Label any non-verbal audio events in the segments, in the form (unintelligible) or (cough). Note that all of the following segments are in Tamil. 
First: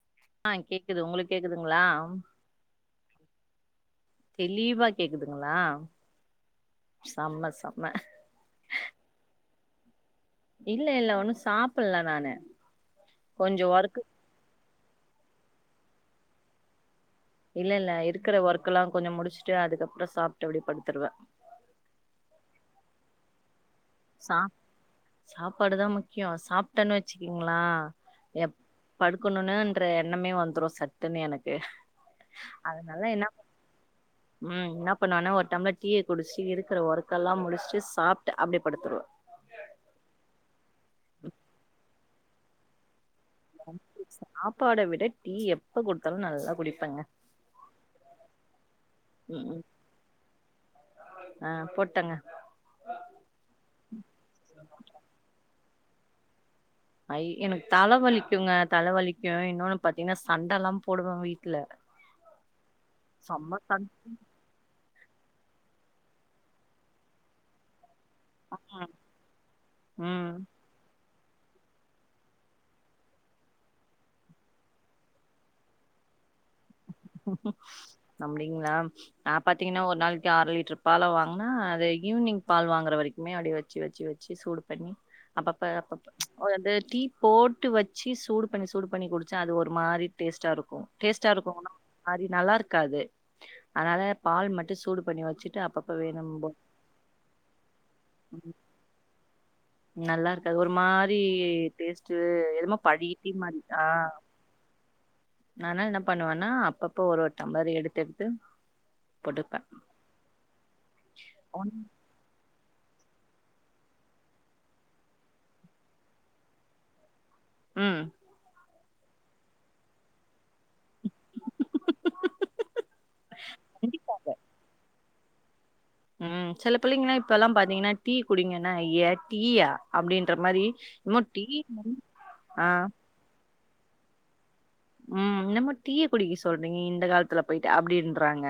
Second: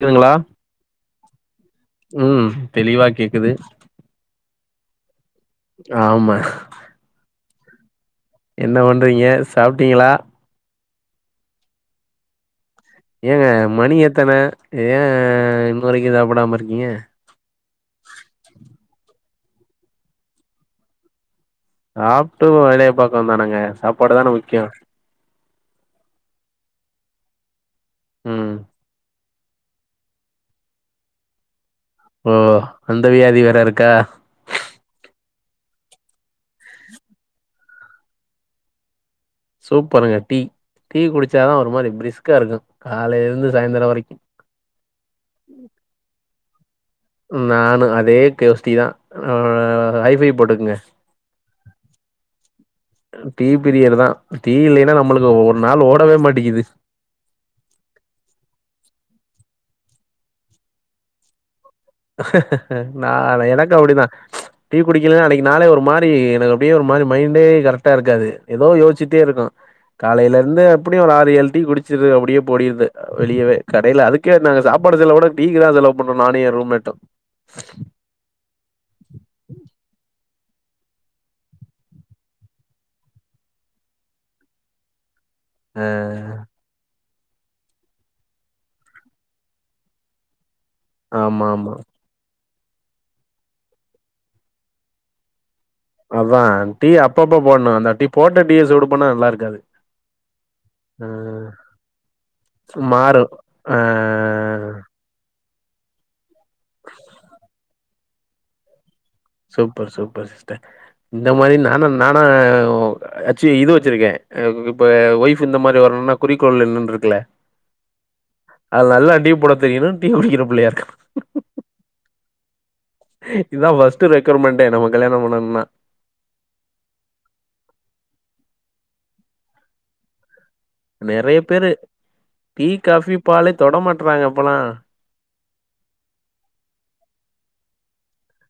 கேக்குதுங்களா ஆ கேக்குது உங்ளுக்கு கேக்குதுங்களா ம் தெளிவா கேக்குது தெளிவா கேக்குதுங்ளா ஆமா சம்ம சம்ம என்ன பண்றீங்க சாப்ட்டீங்ளா இல்ல இல்ல ஒண்ணு சாப்புல்ல நானு ஏங்க கொஞ்சோ மணி ஒர்க் எத்தன ஏ இன்ன வரைக்கு சாப்டாம இருக்கீங்க இல்ல இல்ல இருக்குற ஒர்க்கல்லா கொஞ்ச முடிச்சுட்டு அதுக்கப்றோ சாப்ட்டு அப்டி படுத்துருவே சாப்ட்டு ஓ வேலய பாக்கவுதானங்க சாப் சா சாப்பாடுதா முக்யோ சாப்ட்டன்னு வச்சிக்கீங்ளே ம் எப் படுக்கணும்ன்ற எண்ணமே வந்துறு சட்டுன்னு எனக்கு ஓ அதனால அந்த என்ன வியாதி வேற இருக்கா ம் இன்ன பண்ணுவானா ஒரு டம்ளர் டீய குடிச்சி இருக்கிற ஒர்க்கல்லா முடிச்சிட்டு சாப்ட்டு அப்டே படுத்துடுவே சூப்பருங்க டீ டீ குடிச்சாதா ஒரு மாரி பிரிஸ்கா இருக்கு காலைல சாப்பாட விட டீ எப்ப குடுத்தாலு நல்லா குடிப்பேங்க நானு அதே கோஸ்டி தா ம் ம் ஒரு ஐபை போட்டுக்கங்க ஆ போட்டங்க டீ பிரியர் தா டீ இல்லைன்னா நம்ளுக்கு ஒரு நாள் ஓடவே மாட்டிக்கிது ஐ எனக்கு தல வலிக்குங்க தல வலிக்கு இன்னொன்னு பாத்தீங்கன்னா சண்டல்லா போடுவே வீட்ல நா செம்ம எனக்கு சண் அப்டிதா டீ குடிக்கலன்னா அன்னைக்கு நாளே ஒரு மாரி எனக்கு அப்டியே ஒரு மாரி மைண்டே கரெக்டா இருக்காது ஏதோ யோசிச்சி ட்டே இருக்கு ம் காலையில இருந்து எப்டியு ஒரு ஆறு ஏழு டீ குடிச்சிருவே அப்டியே ஓடிருது வெளியவே கடைல அதுக்கே நாங்க சாப்பாடு செலவோட டீ க்கு தா செலவு பண்றோ நானு எ ரூ அப்டிங்ளா நா பாத்தீங்கன்னா ஒரு நாளைக்கு அர லிட்டர் பால வாங்கனா அது ஈவினிங் பால் வாங்குற வரைக்மே அப்டியே வச்சு வச்சு வச்சு சூடு பண்ணி அப்பப்ப ஆ அப்பப்ப அந்த டீ போட்டு வச்சு சூடு பண்ணி சூடு பண்ணி குடிச்சா அது ஒரு மாரி டேஸ்டா இருக்கு டேஸ்டா ஆமா இருக்கும்னா ஆமா மாரி நல்லா இருக்காது அதனால பால் மட்டு சூடு பண்ணி வச்சுட்டு அப்ப அதா டீ அப்பப்ப போட்ணு அந்த டீ போட்ட டீய சூடு பண்ணா நல்லா இருக்காது நல்லா இருக்காது ஒரு ஆ மாரி டேஸ்ட்டு எதுமோ பழைய டீ மாறும் மாரி ஆ இருக்கா நானா என்ன பண்ணுவனா அப்பப்ப ஒரு ஒரு டம்ளர் எடுத்து எடுத்து போட்டுப்பேன் சூப்பர் சூப்பர் சிஸ்டர் இந்த மாரி ஒன்- நானா நானா அச்சி இது வச்சிருக்கே இப்ப ஒய்ஃப் இந்த மாரி வரணுனா குறிக்கோள் இன்னன் இருக்குல ம் அது நல்லா டீ போட தெரியனு டீ குடிக்கிற புள்ளயா இருக்கனு இதா ஃபர்ஸ்ட்டு கண்டிப்பா ரெக்குவர்மெண்டே நம்ம கல்யாணம் பண்ணணுனா ம் சில பிள்ளைங்கல்லா இப்பல்லா பாத்தீங்கன்னா டீ குடிங்கன்னா ஐய டீயா அப்டின்ற மாரி என்னமோ டீ (inaudible) ஆ ப்பாலே தொட மாட்றாங்க இப்பல்லா ம் என்னமா டீய குடிக்க சொல்றீங்க இந்த காலத்துல போயிட்டு அப்டின்றாங்க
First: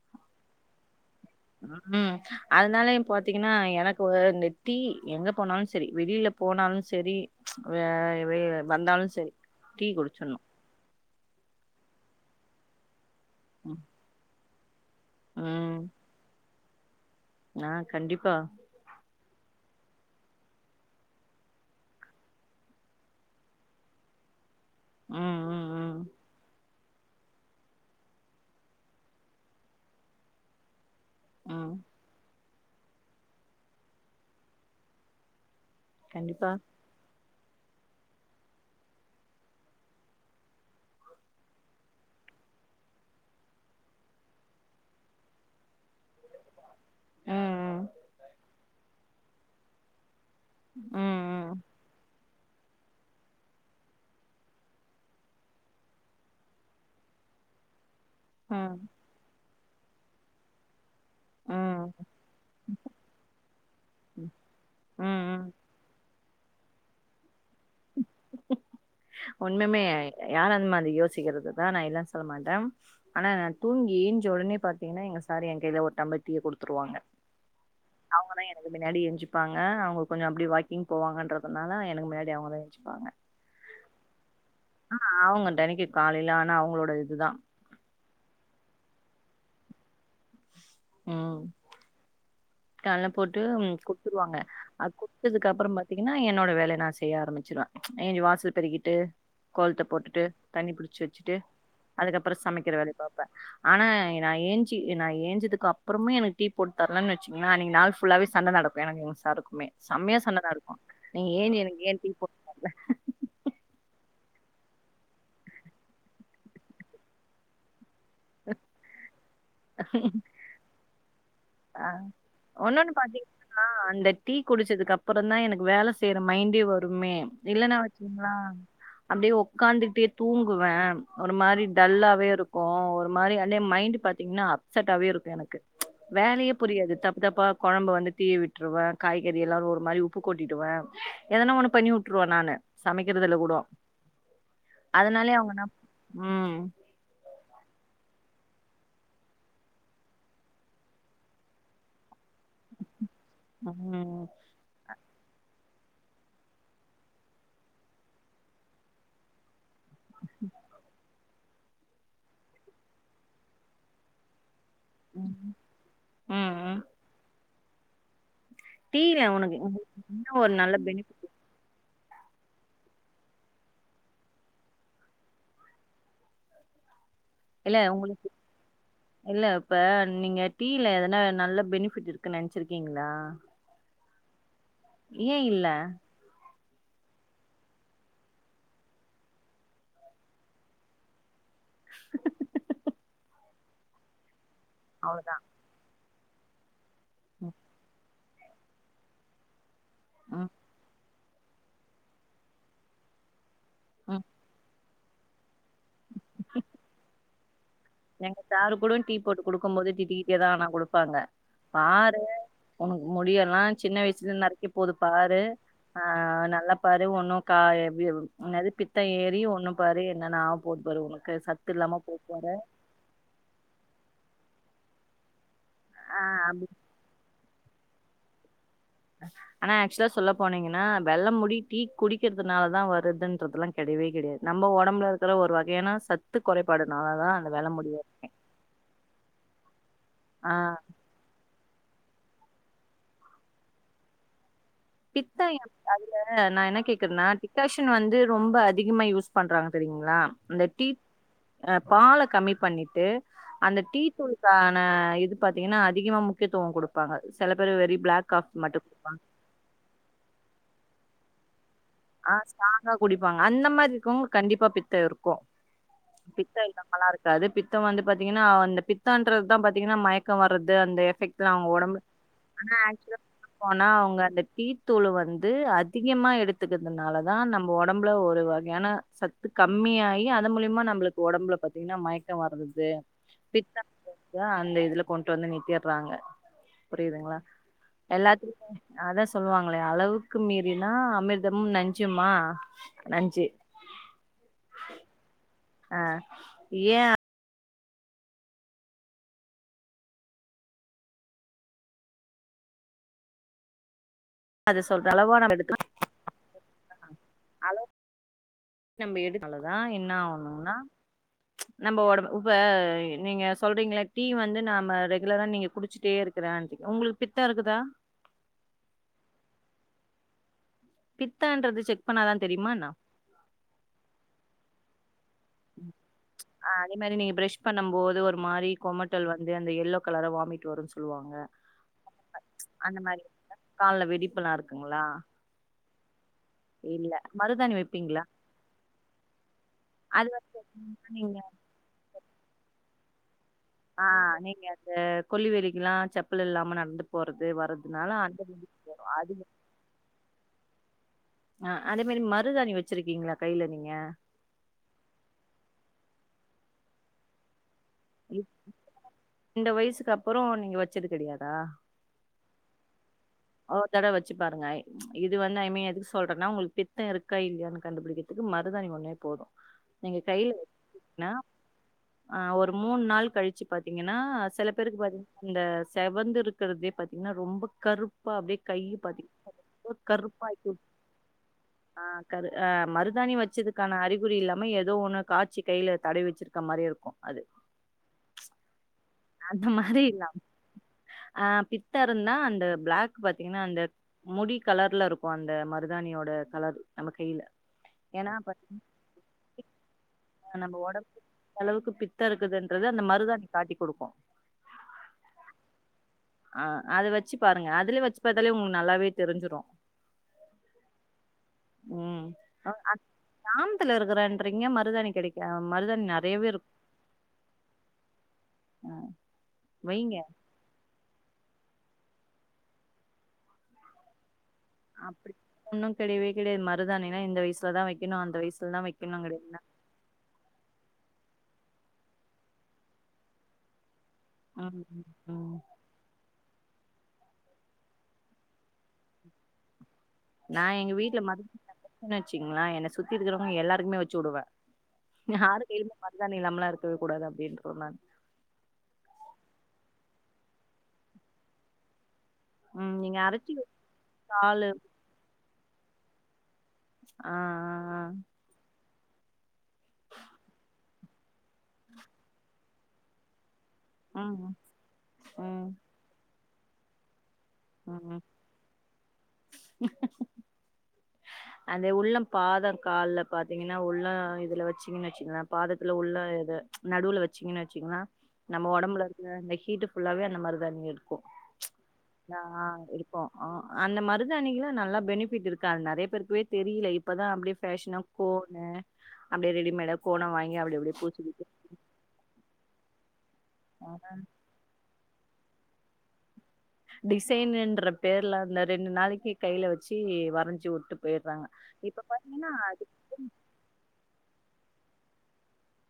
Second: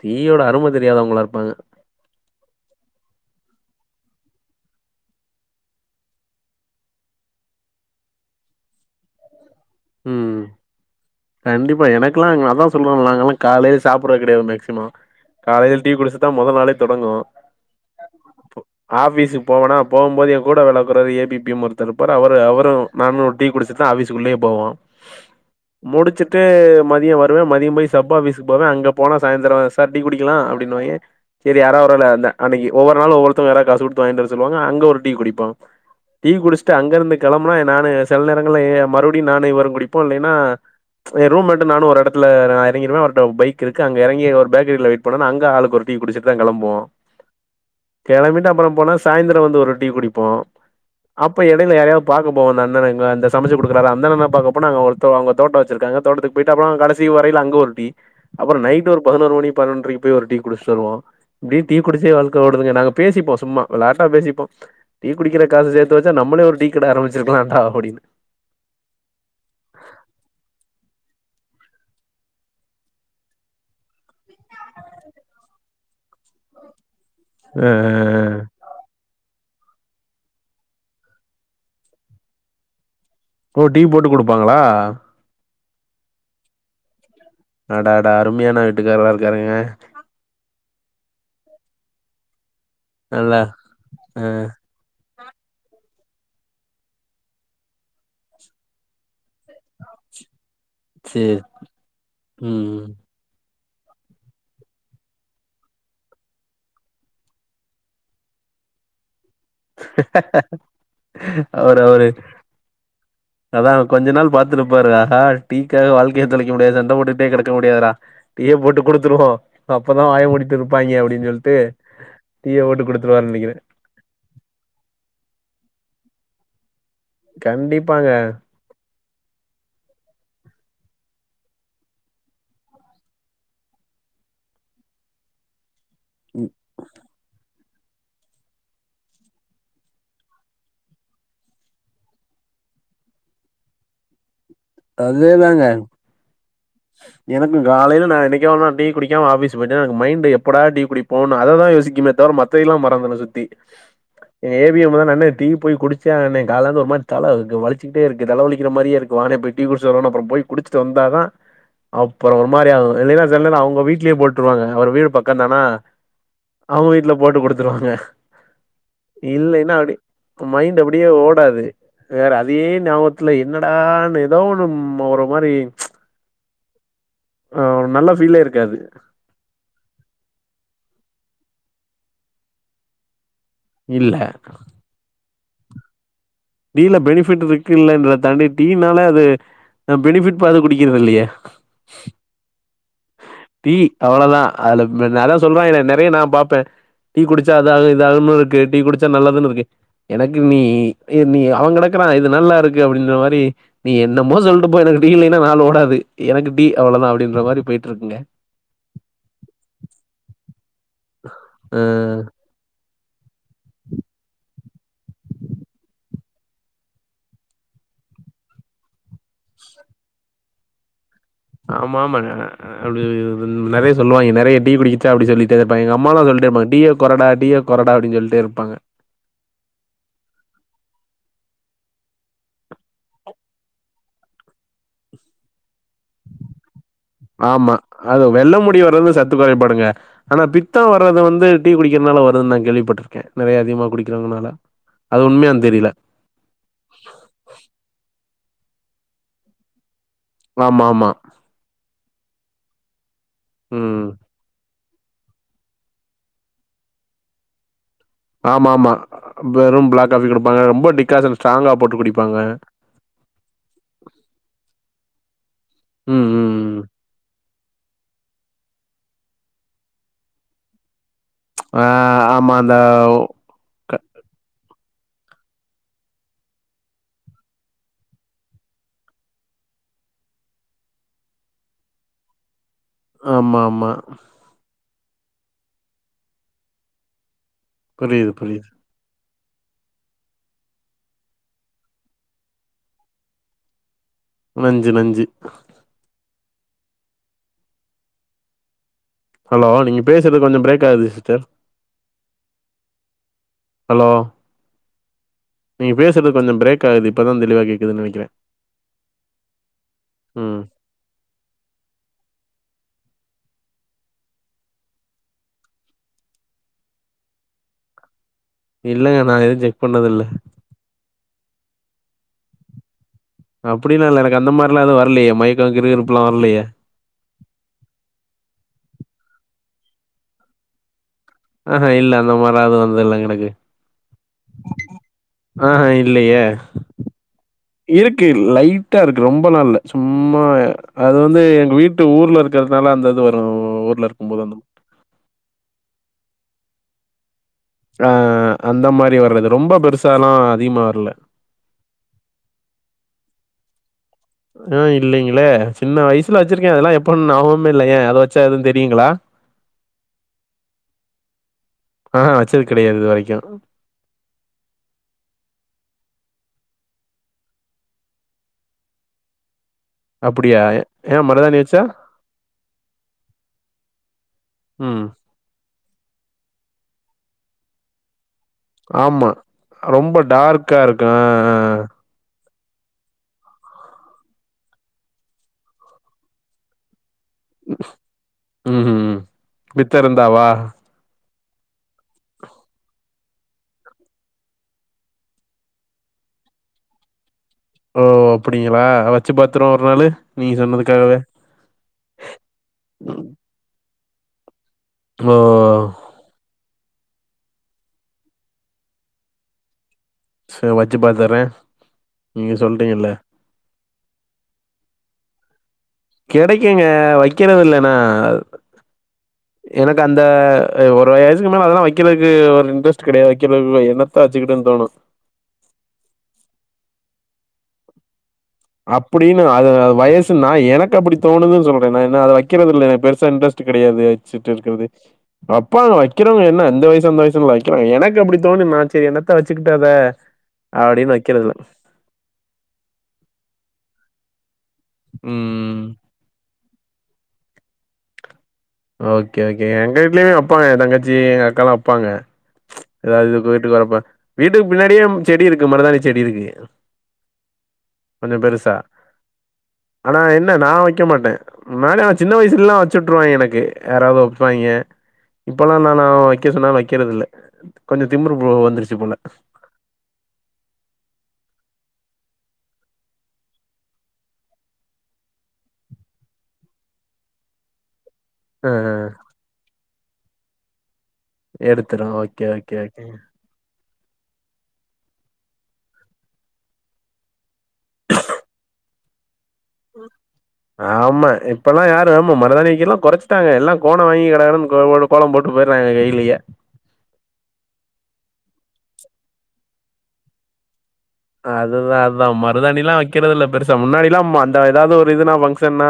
டீ யோட அரும தெரியாதவங்ளா இருப்பாங்க ம் அதனாலயு பாத்தீங்கன்னா எனக்கு ஒரு டீ எங்க போனாலு செரி வெளில போனாலு செரி வ வந்தாலு செரி டீ குடிச்சிணு ம் கண்டிப்பா எனக்லா அங்க நா தா சொல்றேன் நாங்கலா காலையே ம் சாப்றதே கெடையாது மேக்ஸிமொ காலைல ம், டீ குடிச்சுதா மொத நாளே தொடங்கூ ஆ கண்டிப்பா ஆபிஸுக்கு போவனா போம் போதே கூட வேள பாக்குறவரு ஏ பி பி எம் ஒருத்தர் இருப்பாரு அவரு அவரூ நானு டீ குடிச்சிட்டு தா ஆஃபீஸ்குள்ளயே போவோ ம் ம் ம் முடிச்சிட்டு மதியொ வருவே மதியொ போய் சப் ஆபிஸ்கு போவே அங்க போனா சாயந்தரோ சார் டீ குடிக்கலா அப்டின்வாய்ங்க செரி ம் யாராவ்து ஒரு ஆளு இந்த அன்னைக்கி ஒவ்வொரு நாளு ஒவ்வொருத்தர் வேர காசுகுடுத்து வாங்கிட்டு வர சொல்லுவாங்க அங்க ஒரு டீ குடிப்போ டீ கண்டிப்பா குடிச்சிட்டு அங்கருந்த கெளம்புனா நானு செல நேரங்கள்ல ஏ மறுபடியு நானு இவரு குடிப்போ இல்லேன்னா என் ரூம் மெட்டு நானூ ஒரு எடத்துல நா எறங்கிடுவே அவர்டட பைக் இருக்கு அங்க எறங்கி ஒரு பேக்கரில வெயிட் பண்ணோ அங்க ஆளுக்கு ஒரு டீ குடிச்சிட்டு தா கெளம்புவோ ம் கெளம்பிட்டு அப்பறம் போனா சாய்ந்தரம் வந்து ஒரு டீ குடிப்போ ம் அப்ப ம் எடையில யாரையாவ்து பாக்க போவ அண்ணனுங்க அந்த சமைச்சு குடுக்குறாறா அந்த அண்ணன பா போனா அங்க ஒருத்தவ தோட்டோ வச்சுருக்காங்க தோட்டத்துக்கு போய்ட்டு அப்புறம் கடைசி வரயில அங்க ஒரு டீ அப்பறொ ம் நைட் ஒரு பதினோரு மணி பன்னொன்றரைக்கி போய் ஒரு குடிச்சிட்டு வருவோ இப்டி டீ ம் குடிச்சே வாழ்க்க ஓடுதுங்க நாங்க பேசிப்போ சும்மா விளையாட்டா பேசிப்போ ம் டீ குடிக்கிற ம். காச சேத்து வச் ச்சா நம்மளே ஒரு டீக்கட ஆரம்பிச்சிருக்கலாண்டா அப்டின்னு ஹ உண்முமே யாரந்தமா அது யோசிக்கிறது தா நா இல்லன் சொல்ல மாட்டே ஆனா நா தூங்கி ஏஞ்ச ஒடனே பாத்தீங்கன்னா எங்க சார் எ கையில ஒரு டம்பர் டீய குடுத்துருவாங்க அ அ அ அவுங்க தா எனக்கு மின்னாடி எஞ்சிப்பாங்க அவுங்களுக்கு கொஞ்சோ அப்டி வாக்கிங் போவாங்கன்றதுனால எனக்கு மின்னாடி அவுங்க தா எஞ்சிப்பாங்க ஓ டீ போட்டு குடுப்பாங்களா ஆ அவாங்க தெனக்கி காலைல ஆனா அவுங்களோட இதுதா அடாடா அருமையானா வீட்டுக்காரரா இருக்காருங்க ம் கால்ல போட்டு நல்லா ம் ஆ குடுத்துருவாங்க அது குடுத்ததுக்கு அப்பறம் பாத்தீங்கன்னா என்னோட வேலை நா செய்ய ஆரம்பிச்சுருவே ஏனி வாசல் பெருக்கிட்டு கோலத்த போட்டுட்டு தண்ணி புடிச்சு வச்சுட்டு சேரி அதுக்கப்பற சமைக்கிற ம் வேலைய பாப்பே ஆனா நா ஏஞ்சி நா ஏஞ்சதுக்கு அப்பறமே எனக்கு டீ போட்டு தரலன்னு வச் ங்ள அன்னக்கி நாள் ஃபுல்லாவே சண்ட நடக்கூ எனக்கூ எங்க சாருக்கூ மே செம்மையா சண்ட நடக்கூ நீ ஏன் எனக்கு ஏன் டீ போட் அதான் கொஞ்ச நாள் பாத்துட்டு இருப்பாரு ஆஹா டீக்காக வாழ்க்கையை தொலைக்க முடியாது சண்டை போட்டுட்டே கெடக்க முடியாதுடா டீய போட்டு குடுத்துருவோ அப்பதா வாய மூடிட்டு இருப்பாய்ங்க அப்டின்னு சொல்லிட்டு ஆ டீய போட்டு ஒன்னொன்னு குடுத்துருவாருன்னு நெனைக்கிறே பாத்தீங்கன்னா அந்த டீ குடிச்சதுக்கு அப்பற தா எனக்கு வேலை செய்ற மைண்டே வருமே இல்லன்னா கண்டிப்பாங்க வச்சீங்களா அப்டியே உக்காந்துட்டே தூங்குவே ஒரு மாரி டல்லாவே இருக்கு ஒரு ஒரு மாரி அண்ணே மைண்ட் பாத்தீங்கன்னா அப்செட் ஆவே இருக்கு எனக்கு வேலையே புரியாது தப்பு தப்பா கொழம்பு வந்து தீய விட்டுருவே காய்கறி எல்லா ஒரு மாரி உப்பு கொட்டிடுவே எதனா ஒண்ணு பண்ணி விட்ருவவே நானு சமைக்கிறதுல கூட அதனாலயே அவங்க ந அதேதாங்க ம் எனக்கு காலையில நான் என்னைக்கோ ஒரு நாள் டீ குடிக்காம ஆபீஸ் போயிட்டே மைண்ட் எப்டா டீ குடிப் போஅததா யோசிக்கணுமே தவிர மத்தெல்லா மறந்துறு சுத்தி ம் ஏ (unintelligible) டீ போய் குடிச்ச காலந்து ஒருமாரி தல வலிச்சிக்கிட்டே இருக்கு தலை வலிக்கிற மாரியே இருக்கு டீ குடிச்சிட்டு அப்புறம் போய்ப குடிச்சுட்டு வந்தாதா அப்றோ ஒரு மாரி செல நேரோ அவங்க வீட்லயே போட்டு வாங்க அவர் வீடு ம் பக்கம்தானா ம் ம் அவங்க வீட்டுல போட்டு குடுத்துருவாங்க டீல உனக்கு இல்லைன்னா அப்படி என்ன ஒரு நல்ல மைண்ட் அப்டியே பெனிஃபிட் ஓட வேற அதே ஞாபகத்துல என்னடான்னு ஏதோ ஒரு மாதிரி இல்ல நல்ல உங்களுக்கு ஃபீலே இருக்காது இல்ல இப்ப நீங்க டீல எதனா நல்ல பெனிஃபிட் இருக்குன்னு நெனைச்சிருக்கீங்களா இல்ல ஏ இல்ல டீல பெனிஃபிட் இருக்கு இல்லலைன்ற தண்டி டீனாலே அது பெனிஃபிட் பாத்து குடிக்கிறது இல்லயே (inaudible) டீ அவ்வளதா அதுல நா அவ்ளோதா தா சொல்றே இத நெறைய நா பாப்பே டீ குடிச்சா ம் அதாக இதாகன்னு இருக்கு டீ குடிச்சா நல்லதுன்னு இருக்கு எனக்கு ம் நீ நீ அவெ கெடக்கறா இது நல்லா இருக்கு அப்டின்ற மாரி நீ என்ன ம் மோ சொல்ட்டு போ எனக்கு டீ இல்லன்னா நாலு ஒட அது எனக்கு டீ அவ்வளதா அப்டின்ற மாரி போயிட்டு இருக்குங்க எங்க சாரு கூட டீ போட்டு குடுக்கு போது திட்டிடேதா ஆனா குடுப்பாங்க அ பாரு உனக்கு முடியல்லா சின்ன வயசுல நறைக்க போது பாரு அ நல்லா பாரு ஒண்ணு கா என்னது பித்த ஏறி ஒண்ணு பாரு என்னன்ன ஆக போது பாரு உனக்கு சத்து இல்லாம போப்போற அப்டி நெறைய சொல்லுவாய்ங்க நெறைய டீ குடிச்சா அப்டி சொல்லிட்டே இருப்பாய்க எங்க ஆ அம்மாலா அப்படி- சொல்லிட்டேருப்பாங்க டீய கொறடா டீய கொறடா அப்டின்னு சொல்லிட்டே இருப்பாங்க ஆனா ஆக்சுவலா சொல்ல போனீங்கன்னா வெள்ள முடி டீ குடிக்கிறதுனால தா வருதுன்றதெல்லா கெடையவே கெடையது நம ஒடம்புல இருக்கிற ஒரு வகையான சத் சத்து இந்த குறைபாடு தா ஆமா அது வெள்ள முடி வர்றது சத்து குறைபாடுங்க ஆனா ஆ பித்த வர்றது வந்து டீ குடிக்கிறதுனால வருது நா கேள்விப்பட்டிருக்கே நெறைய அதிகமா குடிக்கிறதுனால பித்தையு அது நா என்ன கேக்குறனா டிகாஷன் வந்து ரொம்ப அதிகமா யூஸ் பண்றாங்க தெரியுங்களா அந்த ஆமா, டீ ஆமா. பால கம்மி பண்ணிட்டு அந்த டீ ம். (unintelligible) இது பாத்தீங்கன்னா அதிகமா முக்கியத்துவ குடுப்பாங்க சில பேர் வெரி பிளாக் காஃபி ஆமா மட்டு ஆமா குடுப்பாங்க வெறு பிளாக் காபி கொடுப்பாங்க ரொம்ப டிகாஷன் ஸ்ட்ராங்கா போட்டு குடி அ ஸ்ட்ராங்கா குடிப்பாங்க அந்த மாரி இருக்றவங்க கண்டிப்பா பித்த இருக்கு ம் ம் பித்த ம். இல்லமல்லா இருக்காது பித்தம் வந்து பாத்தீங்கன்னா அந்த பித்தன்றதுதா பாத்தீங்கன்னா மயக்க வர்றது அந்த எபக்ட் அவங்க ஆ ஒடம்பு ஆமா ஆனா அந்த ஆக்சுல போனா க அவங்க அந்த டீத்தூள வந்து அதிகமா எடுத் துக்கிறதுனாலதா நம்ம ஒடம்புல ஒரு வகையான சக்த கம்மி அயி அத மூலயமா நம்மளுக்கு ஒடம்புல பாத்தீங்கன்னா மயக்க வர்றது ஆமா பித்த ஆமா அந்த இதுல கொண்டு வந்து நிறுத்தடுறாங்க புரியுதுங்களா புரியுது, எல்லாத்துமே புரியுது. அதா சொல்லுவாங்களே அளவுக்கு மீறினா அமிர்தமு நஞ்சுமா நஞ்சு நஞ்சு நஞ்சு அ ஏ ஹலோ நீங்க பேசுறது கொஞ்ச பிரேக் ஆகுது சிஸ்டர் ஹலோ அது சொல்ற அவா நம்ம எடு நீங்க பேசுறது கொஞ்ச பிரேக் ஆகுது இப்பதா தெளிவா கேக்குது நெனைக்கிறே நம்ம எடுக்காலதா என்ன ம் ஆகணும்னா நம்ம ஒட இப்ப நீங்க சொல்றீங்கள டீ வந்து நாம ரெகுலரா நீங்க குடிச்சட்டே இருக் கிறா உங்களுக்கு பித்த இருக்குதா இல்லங்க நா எதுவு செக் பண்ணதில்ல பித்தன்றது செக் பண்ணாதா தெரியுமா என்னா அப்டின்னா இல்ல எனக்கு அந்த மாரிலா எது வரலையே மயக்க கிரு இருப்புல்லா வரலயே ஆ அதே மாரி நீங்க ப்ரஷ் பண்ணும் போது ஒரு மாரி கொமட்டல் வந்து அந்த எல்லோ கலரா வாமிட் வருனு சொல்லுவாங்க ஆ ஹ இல்ல அந்த மாரிலா அந்த வந்தது இல்ல மாரி எனக்கு கால்ல வெடிப்புலாம் இருக்குங்களா? ஆ இல்லயே இல்ல. மருதாணி வைப்பீங்களா? இருக்கு லைட்டா இருக்கு ரொம்பலா அது சும்மா அது வந்து எங்க வீட்டு ட்டு ஊர்ல இருக்கிறதுனால அந்த இது வரு ஊர்ல இருக்கும் போது அந்த இந்த கொல்லி வெரிக்கல்லா செப்பல் இல்லாம நடந்து போறது வர்றது ஆ அந்த மாரி வர்றது ரொம்ப பெருசலா அதிகமா வரல ஆ அதே மாரி மருதாணி வச்சிருக்கீங்களா கைல நீங்க ஆ இல்லங்கிளே சின்ன வயசுல வச்சிருக்க அதெல்லா எப்ப ஞாபமே இல்ல ஏ வச்சா எதுவு தெரியுங்களா ரெண்டு வயசுக்கு அப்புற நீங்க வச்சது கெடையாதா ஆ வச்சது கெடையாது இது வரைக்கு ஒரு தட வச்சு பாருங்க இது வந்து ஐ மீன் எதுக்கு சொல்றேன்னா உங்ளுக்கு பித்த இருக்கா இல்லையான்னு கண்டுபிடிக்க த்துக்கு மருதானி ஒன்னே போது நீங்க கையில அப்டியா ஏ வைங்கன்னா மருதானி வச்சா ஆ ஒரு மூணு நாள் கழிச்சு பாத்தீங்கன்னா செல பேருக்கு ம் பாத்தீங்க அந்த செவந்து இருக்கறதே பாத்தீங்கன்னா ரொம்ப கருப்பா அப்டியே கைய பாதி ஆமா ரொம்ப கருப்பாக்கி டார்க்கா இருக்கு ஆ ஆ ஆ கரு அ மருதாணி வச்சதுக்கான அறிகுறி இல்லாம ஏதோ ஒண்ணு காட்சி கையில தடை வச்சிருக்க மாரியே இருக்கு அது ம் ம் அந்த பித்த மாரி இருந்தாவா ஆ பித்த இருந்தா அந்த ப்ளாக் பாத்தீங்கன்னா அந்த முடி கலர்ல இருக்கு அந்த மருதாணியோட கலர் நம்ம கைல ஓ அப்படிங்களா வச்சு பாத்துர்வோ ஒரு நாளு நீங்க சொன்னதுக்காகவே அ அளவுக்கு பித்த இருக்குதுன்றது அந்த மருதாணி காட்டி குடுக்கு ஓ ஆ அத வச்சு பாருங்க அதுலயே வச்சு பாத்தாலே உங்களுக்கு நல்லாவே தெரிஞ்சிரு சரி வச்சு பாத்தறே நீங்க சொல்றீங்கல்ல க்ராமத்துல இருக்கிறேன்றீங்க மருதாணி கெடைக்க மருதானி ந கெடைக்குங்க வைக்கிறதில்ல நா ம், எனக்கு வைங்க. அந்த ஆ ஒரு வயசுக்கு மேல அதெல்லா வைக்கிரதுக்கு ஒரு இன்டரெஸ்ட் கெடயாது வெக்கறதுல்ல என்னத்த வெச்சுக்கிட்டுன்னு தோணு அப்டி ஒன்னு கெடையவே கெடையாது மருதானி நா இந்த வயசுல தா வைக்கணு அந்த வயசு அப்டின்னு அது வயச் நா எனக்கு அப்டி தோணுது சொல்ற நா அத வைக்கதுல்ல எ பெருசா இன்டரெஸ்ட் கெடையாது வெச்சிட்டு ம், இருக்கிறது ம். அப்பாங்க வை க்கிறவங்க என்ன அந்த வயசு அந்த வயசுல வைக்கிலாங்க எனக்கு அப்டி தோணு நா செரி என்னத்த வெச்சுக்கிட்டத அப்டின்னு வைக்கறதுல வெச்சுங்களே என்ன சுத்தி இருக்குறவங்க எல்லாருக்குமே வெச்சு வுடுவே யாரு ம் கைல மருதானி இல்லாம்ளா இருக்கவே கூடாது அப்டின்றுவ நான் ஓகே ஓகே எங்க வீட்லயு வெப்பாங்க எ தங்கச்சி எங்க அக்க எல்லா வைப்பாங்க ம். நீங்க அதாவது அரைச்சு வீட்டுக்கு வரப்ப காலு வீட்டுக்கு பின்னாடியே செடி இருக்கு மருதானி செடி இருக்கு ஆ ஆ ஆ பெருசா ஆனா என்ன நா வைக்க மாட்டே ஆனா சின்ன வயசுல எல்லா வெ ச்சுட்ருவாங்க எனக்கு யாராவது ஆ. ம், வெப்பாய்ங்க இப்பல்லா நானா வைக்க சொன்னாலு வைக்கிறதில்ல ம், கொஞ்சொ ம். திமிரு ப்ரோ வந்துருச்சு போல (unintelligible) அந்த உள்ளம் பாதம் கால்ல பாத்தீங்கன்னா உள்ளம் இதுல வெச்சீங்கன்னு வெச்சுங்களே பாதத்துல உள்ள இது நடுவுல வெச்சீங்கன்னு வெச்சீங்கன்னா நம்ம ஆ, ஒடம்புல ஆ. இருக்குற இந்த ஹீட்டு் ஃபுல்லாவே அந்த மாரி தா ஈர் கு எடுத்துரும் நா ஓகே ஓகே ஓகே இருப்போ ஆ அந்த மருதாணிக்கெல்லா நல்லா பெனிஃபிட் இருக்காது நறைய பேருக்குவே தெரியில இப்பதா அப்டி ஃபேஷனா கோணு அப்டியே ரெடிமேடா கோண வாங்கி அப்டி அப்டியே ஆமா பூச்சிகுட்டு இப்பெல்லா யாரு ஆமா மருதானி வெக்கிரல்லா கொறச்சிட்டாங்க எல்லா ஆ. கோன வாங்கி கடகடன் கோ கோல போட்டு போயிடுறாங்க கையிலயே டிசைனுன்ற பேர்ல அந்த ரெண்டு நாளைக்கு கையில வெச்சு வரஞ்சி வுட்டு போயிடுறாங்க இப்ப பாத்தீங்கன்னா அது க்கிறதுலுல்ல பெருசா முன்னாடிலல்லாம்மா அந்த ஏதாவது ஒரு இதுனா ஃபங்க்ஷன்னா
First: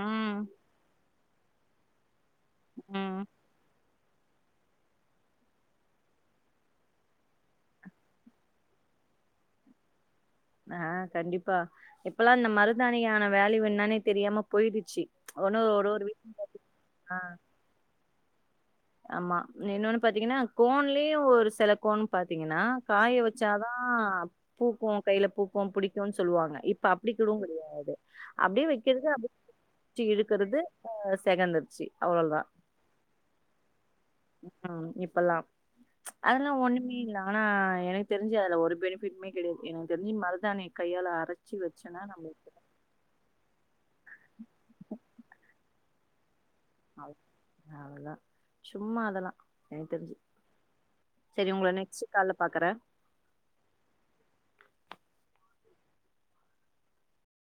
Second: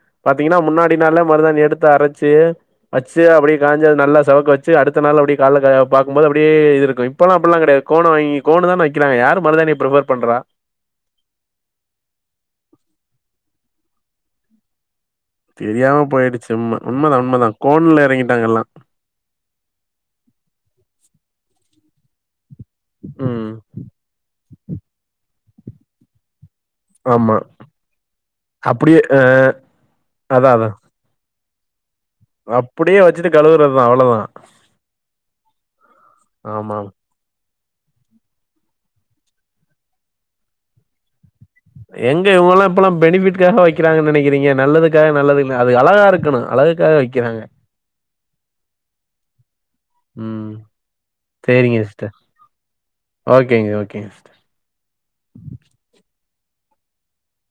ம் பாத்தீங்கன்னா முன்னாடி நாளே மருதானி எடுத்து அரச்சு வச்சு ம் அப்டி காஞ்சு அது நல்லா செவக்கவச்சு அடுத்த நாள் அப்டி கால கா பாக்கும் போது அப்டியே இது இருக்கு இப்போல்லா அப்பெல்லா கெடா கோண வாங்க கோணு தானே வைக்கிறாங்க யாரு மருதானிய ப்ரிஃபர் பண்றா ஆ கண்டிப்பா இப்பல்லா இந்த மருதாணியான வேல்யு என்னானே தெரியாம போயிடுச்சு ஒன்னு ஒரு தெரியாம ஒரு வீ போயிடுச்சு உண்ம ஆ உண்மதா உண்மதா கோன்ல எறங்கிட்டாங்க எல்லா ஆமா இன்னொன்னு பாத்தீங்கன்னா கோன்லயே ஒரு சில கோன் பாத்தீங்கன்னா காய ம் வெச்சாதா பூக்கு கையில பூக்கு புடிக்குன் சொல்லுவாங்க இப் ப ஆமா அப்டிக்குடுவு முடியாது அப்டியே வைக்கிறது அப்டி ச்சு அதா இருக்குறது அதா ஆ செகந்துடீச்சு அவ்வளதா அப்டியே வெச்சிட்டு கழுகுறதா அவ்ளோதா ஆ இப்பல்லா அதெல்லா ஆமா ஒண்ணுமே இல்லா ஆனா எனக்கு தெரிஞ்சு அதுல ஒரு பெனிஃபிட்மே கெடையாது எனக்கு தெரிஞ்சு மருதானி கையால அர எங்க இவங்கல்லா இப்பெல்லா பெனிஃபிட்காக வைக்கிறாங்க நெனைக்கிறீங்க நல்லதுக்காக நல்லது அது அழகா இருக்கு அழகு அது அவ்ளதா சும்மா அதெல்லா எனக்கு தெரிஞ்சு ம் சரி உங்கள சேரிங்க நெக்ஸ்ட் சிஸ்டர் கால்ல பாக்குறே ஓகேங்க ஓகேங்க